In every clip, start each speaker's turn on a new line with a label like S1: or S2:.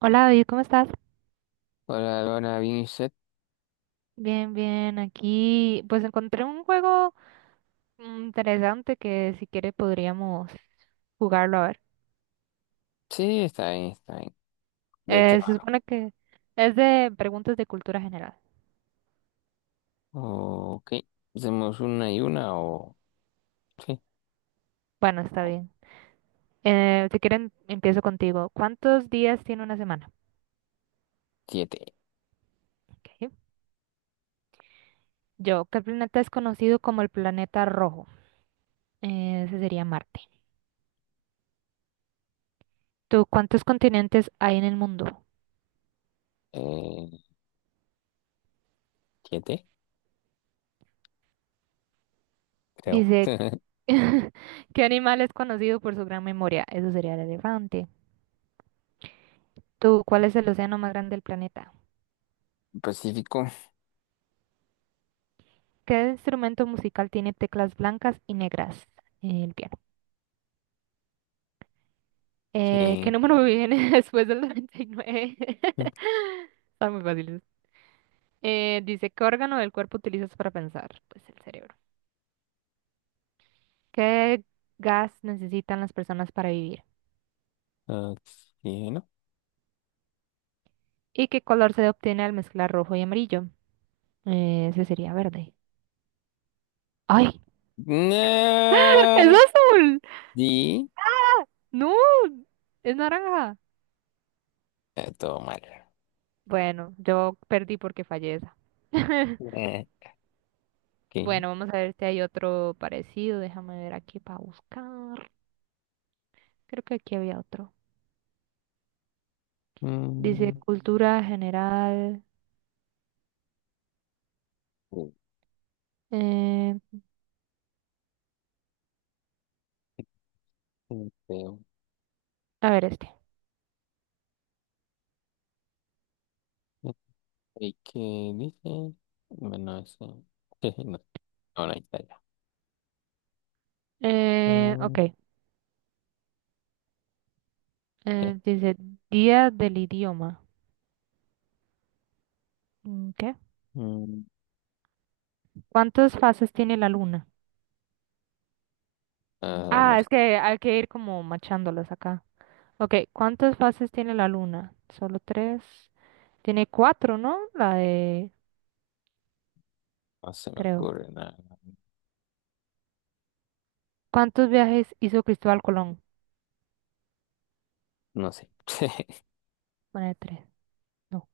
S1: Hola David, ¿cómo estás?
S2: Hola, Laura, ¿bien y usted?
S1: Bien, bien, aquí pues encontré un juego interesante que si quiere podríamos jugarlo a ver.
S2: Sí, está bien, está bien. ¿De qué
S1: Se
S2: va?
S1: supone que es de preguntas de cultura general.
S2: Ok, hacemos una y una o Sí,
S1: Bueno, está bien. Si quieren, empiezo contigo. ¿Cuántos días tiene una semana?
S2: siete.
S1: Ok. Yo, ¿qué planeta es conocido como el planeta rojo? Ese sería Marte. ¿Tú cuántos continentes hay en el mundo?
S2: Eh, siete, creo.
S1: Dice, ¿qué animal es conocido por su gran memoria? Eso sería el elefante. ¿Tú cuál es el océano más grande del planeta?
S2: Pacífico.
S1: ¿Qué instrumento musical tiene teclas blancas y negras? El piano. ¿Qué
S2: Bien.
S1: número viene después del 99? Están muy fáciles. Dice, ¿qué órgano del cuerpo utilizas para pensar? Pues el cerebro. ¿Qué gas necesitan las personas para vivir?
S2: Oxígeno.
S1: ¿Y qué color se obtiene al mezclar rojo y amarillo? Ese sería verde. ¡Ay! ¡Es
S2: No.
S1: azul!
S2: Di.
S1: ¡No! ¡Es naranja!
S2: Todo mal.
S1: Bueno, yo perdí porque fallé esa.
S2: Eh, ok.
S1: Bueno, vamos a ver si hay otro parecido. Déjame ver aquí para buscar. Creo que aquí había otro. Dice
S2: Mm,
S1: cultura general. eh,
S2: sí, creo.
S1: a ver este.
S2: ¿Y qué dice? Bueno, eso. No, no, ahí está ya. Ah,
S1: Ok.
S2: ok.
S1: Dice día del idioma. Mm, ¿qué?
S2: Mm,
S1: ¿Cuántas fases tiene la luna?
S2: ah, no.
S1: Ah, es que hay que ir como machándolas acá. Ok, ¿cuántas fases tiene la luna? Solo tres. Tiene cuatro, ¿no? La de,
S2: No se me
S1: creo.
S2: ocurre nada.
S1: ¿Cuántos viajes hizo Cristóbal Colón?
S2: No sé.
S1: Pone tres. No.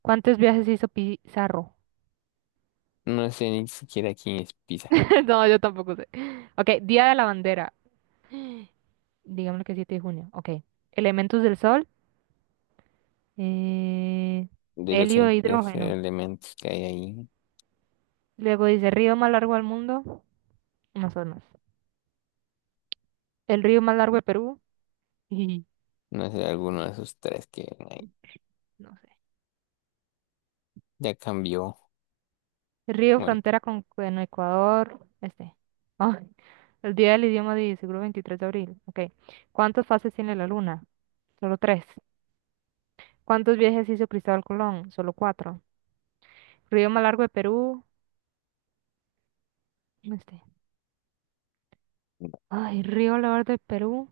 S1: ¿Cuántos viajes hizo Pizarro?
S2: No sé ni siquiera quién es Pizarro.
S1: No, yo tampoco sé. Ok, Día de la Bandera. Digámoslo que 7 de junio. Ok. Elementos del Sol. eh,
S2: De los
S1: Helio e
S2: tres
S1: hidrógeno.
S2: elementos que hay ahí,
S1: Luego dice río más largo del mundo. Amazonas. El río más largo de Perú.
S2: no sé, alguno de esos tres que hay.
S1: No sé.
S2: Ya cambió.
S1: El río
S2: Bueno,
S1: frontera con Ecuador. Este. Ah, el día del idioma de seguro 23 de abril. Ok. ¿Cuántas fases tiene la luna? Solo tres. ¿Cuántos viajes hizo Cristóbal Colón? Solo cuatro. Río Malargo de Perú. Este.
S2: no.
S1: Ay, Río Lavar de Perú.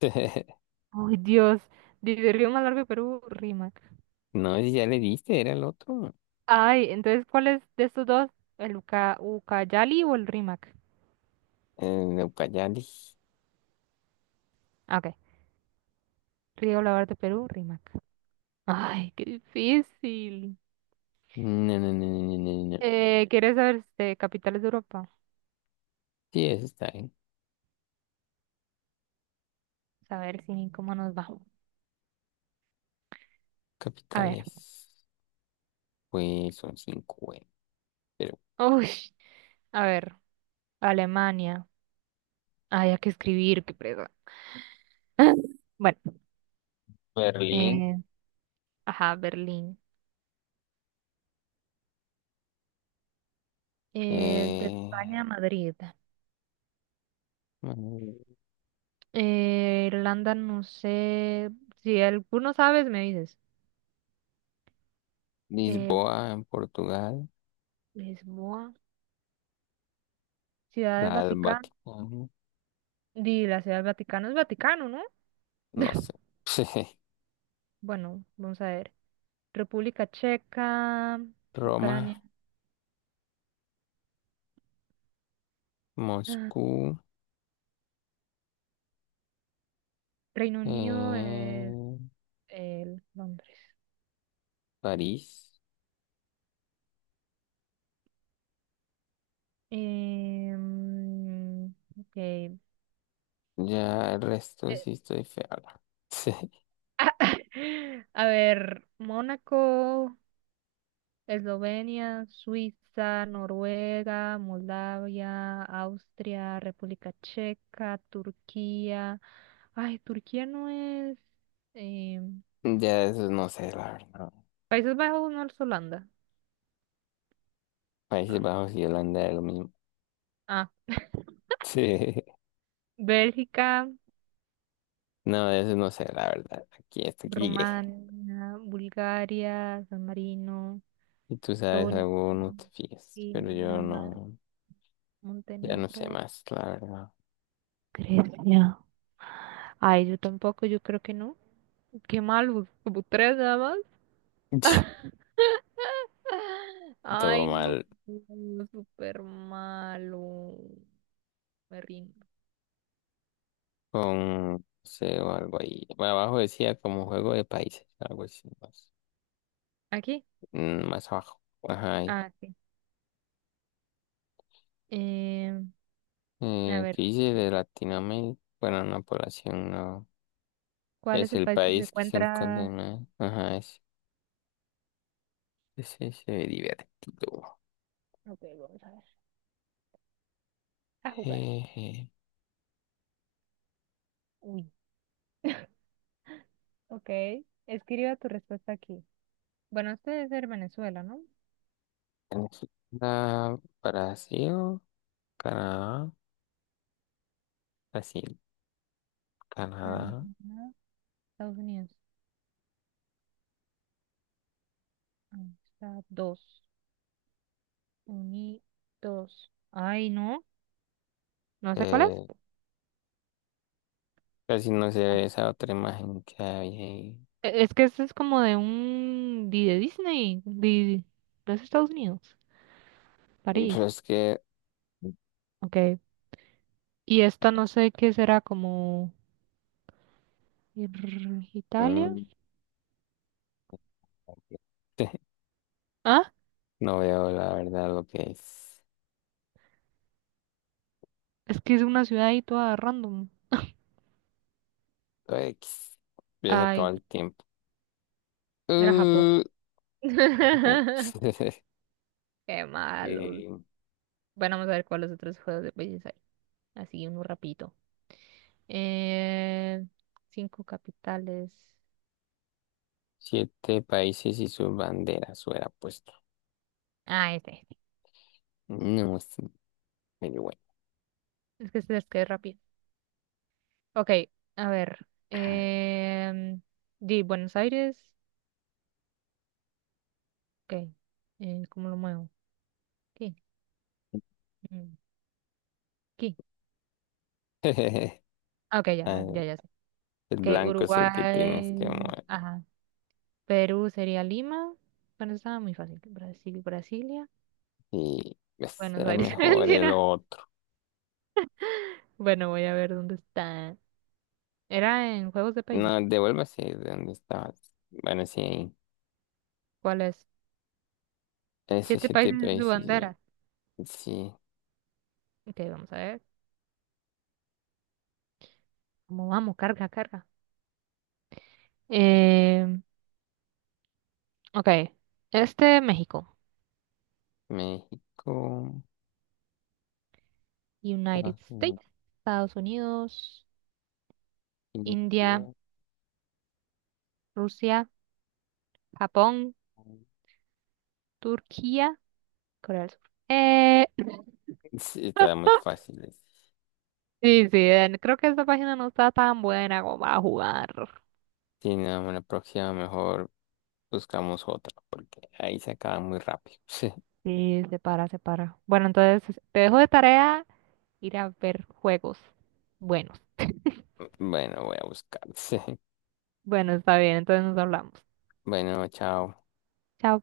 S1: Ay, Dios. Dice Río Malargo de Perú, Rímac.
S2: No, si ya le diste, era el otro.
S1: Ay, entonces, ¿cuál es de estos dos? ¿El Ucayali o el Rímac?
S2: El Ucayali.
S1: Ah, ok. Río Lavar de Perú, Rímac. Ay, qué difícil.
S2: No, no, no, no, no, no, no.
S1: ¿Quieres saber este, capitales de Europa?
S2: Sí, eso está bien.
S1: A ver si, cómo nos va. A ver.
S2: Capitales, pues son cinco, güey. Pero
S1: Uy, a ver. Alemania. Ay, hay que escribir, qué presa. Bueno,
S2: Berlín,
S1: eh, ajá, Berlín. De España
S2: eh,
S1: a Madrid.
S2: mm,
S1: Irlanda, no sé. Si alguno sabes, me dices. Eh,
S2: Lisboa en Portugal,
S1: Lisboa, Ciudad del
S2: la del
S1: Vaticano.
S2: Vaticano.
S1: Di, la Ciudad del Vaticano es Vaticano, ¿no?
S2: No sé.
S1: Bueno, vamos a ver. República Checa,
S2: Roma,
S1: Ucrania, ah,
S2: Moscú,
S1: Reino Unido,
S2: eh,
S1: el Londres.
S2: París.
S1: Em, ok.
S2: Ya el resto sí estoy feo. Sí.
S1: A ver, Mónaco, Eslovenia, Suiza, Noruega, Moldavia, Austria, República Checa, Turquía. Ay, Turquía no es... eh,
S2: Ya eso no sé, la verdad.
S1: Países Bajos no es Holanda.
S2: Países
S1: Ah, no.
S2: Bajos y Holanda es lo mismo.
S1: Ah,
S2: Sí.
S1: Bélgica,
S2: No, de eso no sé, la verdad. Aquí hasta aquí llegué.
S1: Rumania, Bulgaria, San Marino,
S2: Si tú sabes
S1: Estonia,
S2: algo, no te fíes. Pero yo
S1: Dinamarca,
S2: no, ya no sé
S1: Montenegro,
S2: más, la verdad.
S1: Grecia. Ay, yo tampoco, yo creo que no. Qué mal, como tres nada.
S2: Todo
S1: Ay, no,
S2: mal.
S1: no, súper malo. Me rindo.
S2: Con, no sé, o algo ahí. Abajo decía como juego de países, algo así, no sé.
S1: ¿Aquí?
S2: Más abajo. Ajá. Ahí.
S1: Ah, sí. Eh, a ver,
S2: ¿Qué dice de Latinoamérica? Bueno, una población no.
S1: ¿cuál es
S2: Es
S1: el
S2: el
S1: país que se
S2: país que se encuentra
S1: encuentra?
S2: en Ajá. Es divertido.
S1: Ok, vamos a ver. A jugar.
S2: Eh,
S1: Uy. Ok. Escriba tu respuesta aquí. Bueno, este debe ser Venezuela, ¿no?
S2: Venezuela, Brasil, Canadá, Brasil, Canadá.
S1: Canadá, Estados Unidos. Ahí está. Dos. Unidos. Ay, no. No sé cuál
S2: Eh,
S1: es.
S2: casi no se ve esa otra imagen que hay ahí.
S1: Es que este es como de un... de Disney. De los Estados Unidos.
S2: Pues
S1: París,
S2: es que
S1: ok. Y esta no sé qué será, como Italia.
S2: mm,
S1: Ah,
S2: no veo la verdad lo que es.
S1: es que es una ciudad ahí toda random.
S2: Lo X. Ya se acabó
S1: Ay,
S2: el tiempo.
S1: era Japón.
S2: Uh, Japón.
S1: Qué malos.
S2: Eh,
S1: Bueno, vamos a ver cuáles otros juegos de países hay. Así, uno rapidito. Eh, Cinco capitales.
S2: siete países y sus banderas hubiera puesto.
S1: Ah, este, este.
S2: No, es medio bueno.
S1: Es que este es que es rápido. Ok, a ver. Di Buenos Aires. Ok. ¿Cómo lo muevo? Aquí. Mm, aquí. Ah, ok, ya, ya,
S2: Ah,
S1: ya sé.
S2: el
S1: Que
S2: blanco es el que tienes
S1: Uruguay,
S2: que mover.
S1: ajá. Perú sería Lima. Bueno, estaba muy fácil. Brasil, Brasilia.
S2: Y pues,
S1: Buenos
S2: era
S1: Aires,
S2: mejor el
S1: Argentina.
S2: otro.
S1: Bueno, voy a ver dónde está. Era en Juegos de Países.
S2: No, devuélvase de donde estabas. Bueno, sí, ahí.
S1: ¿Cuál es?
S2: Ese
S1: Siete
S2: siete
S1: países en su
S2: países.
S1: bandera.
S2: Sí,
S1: Ok, vamos a ver. ¿Cómo vamos? Carga, carga. Eh, ok. Este, México.
S2: México,
S1: United
S2: Estados Unidos,
S1: States. Estados Unidos. India.
S2: India.
S1: Rusia. Japón. Turquía. Corea del Sur. Eh,
S2: Sí, está muy fácil. Ese.
S1: Sí, sí, creo que esa página no está tan buena como para jugar.
S2: Sí, no, la próxima mejor buscamos otra, porque ahí se acaba muy rápido.
S1: Sí, se para, se para. Bueno, entonces te dejo de tarea ir a ver juegos buenos.
S2: Bueno, voy a buscar.
S1: Bueno, está bien, entonces nos hablamos.
S2: Bueno, chao.
S1: Chao.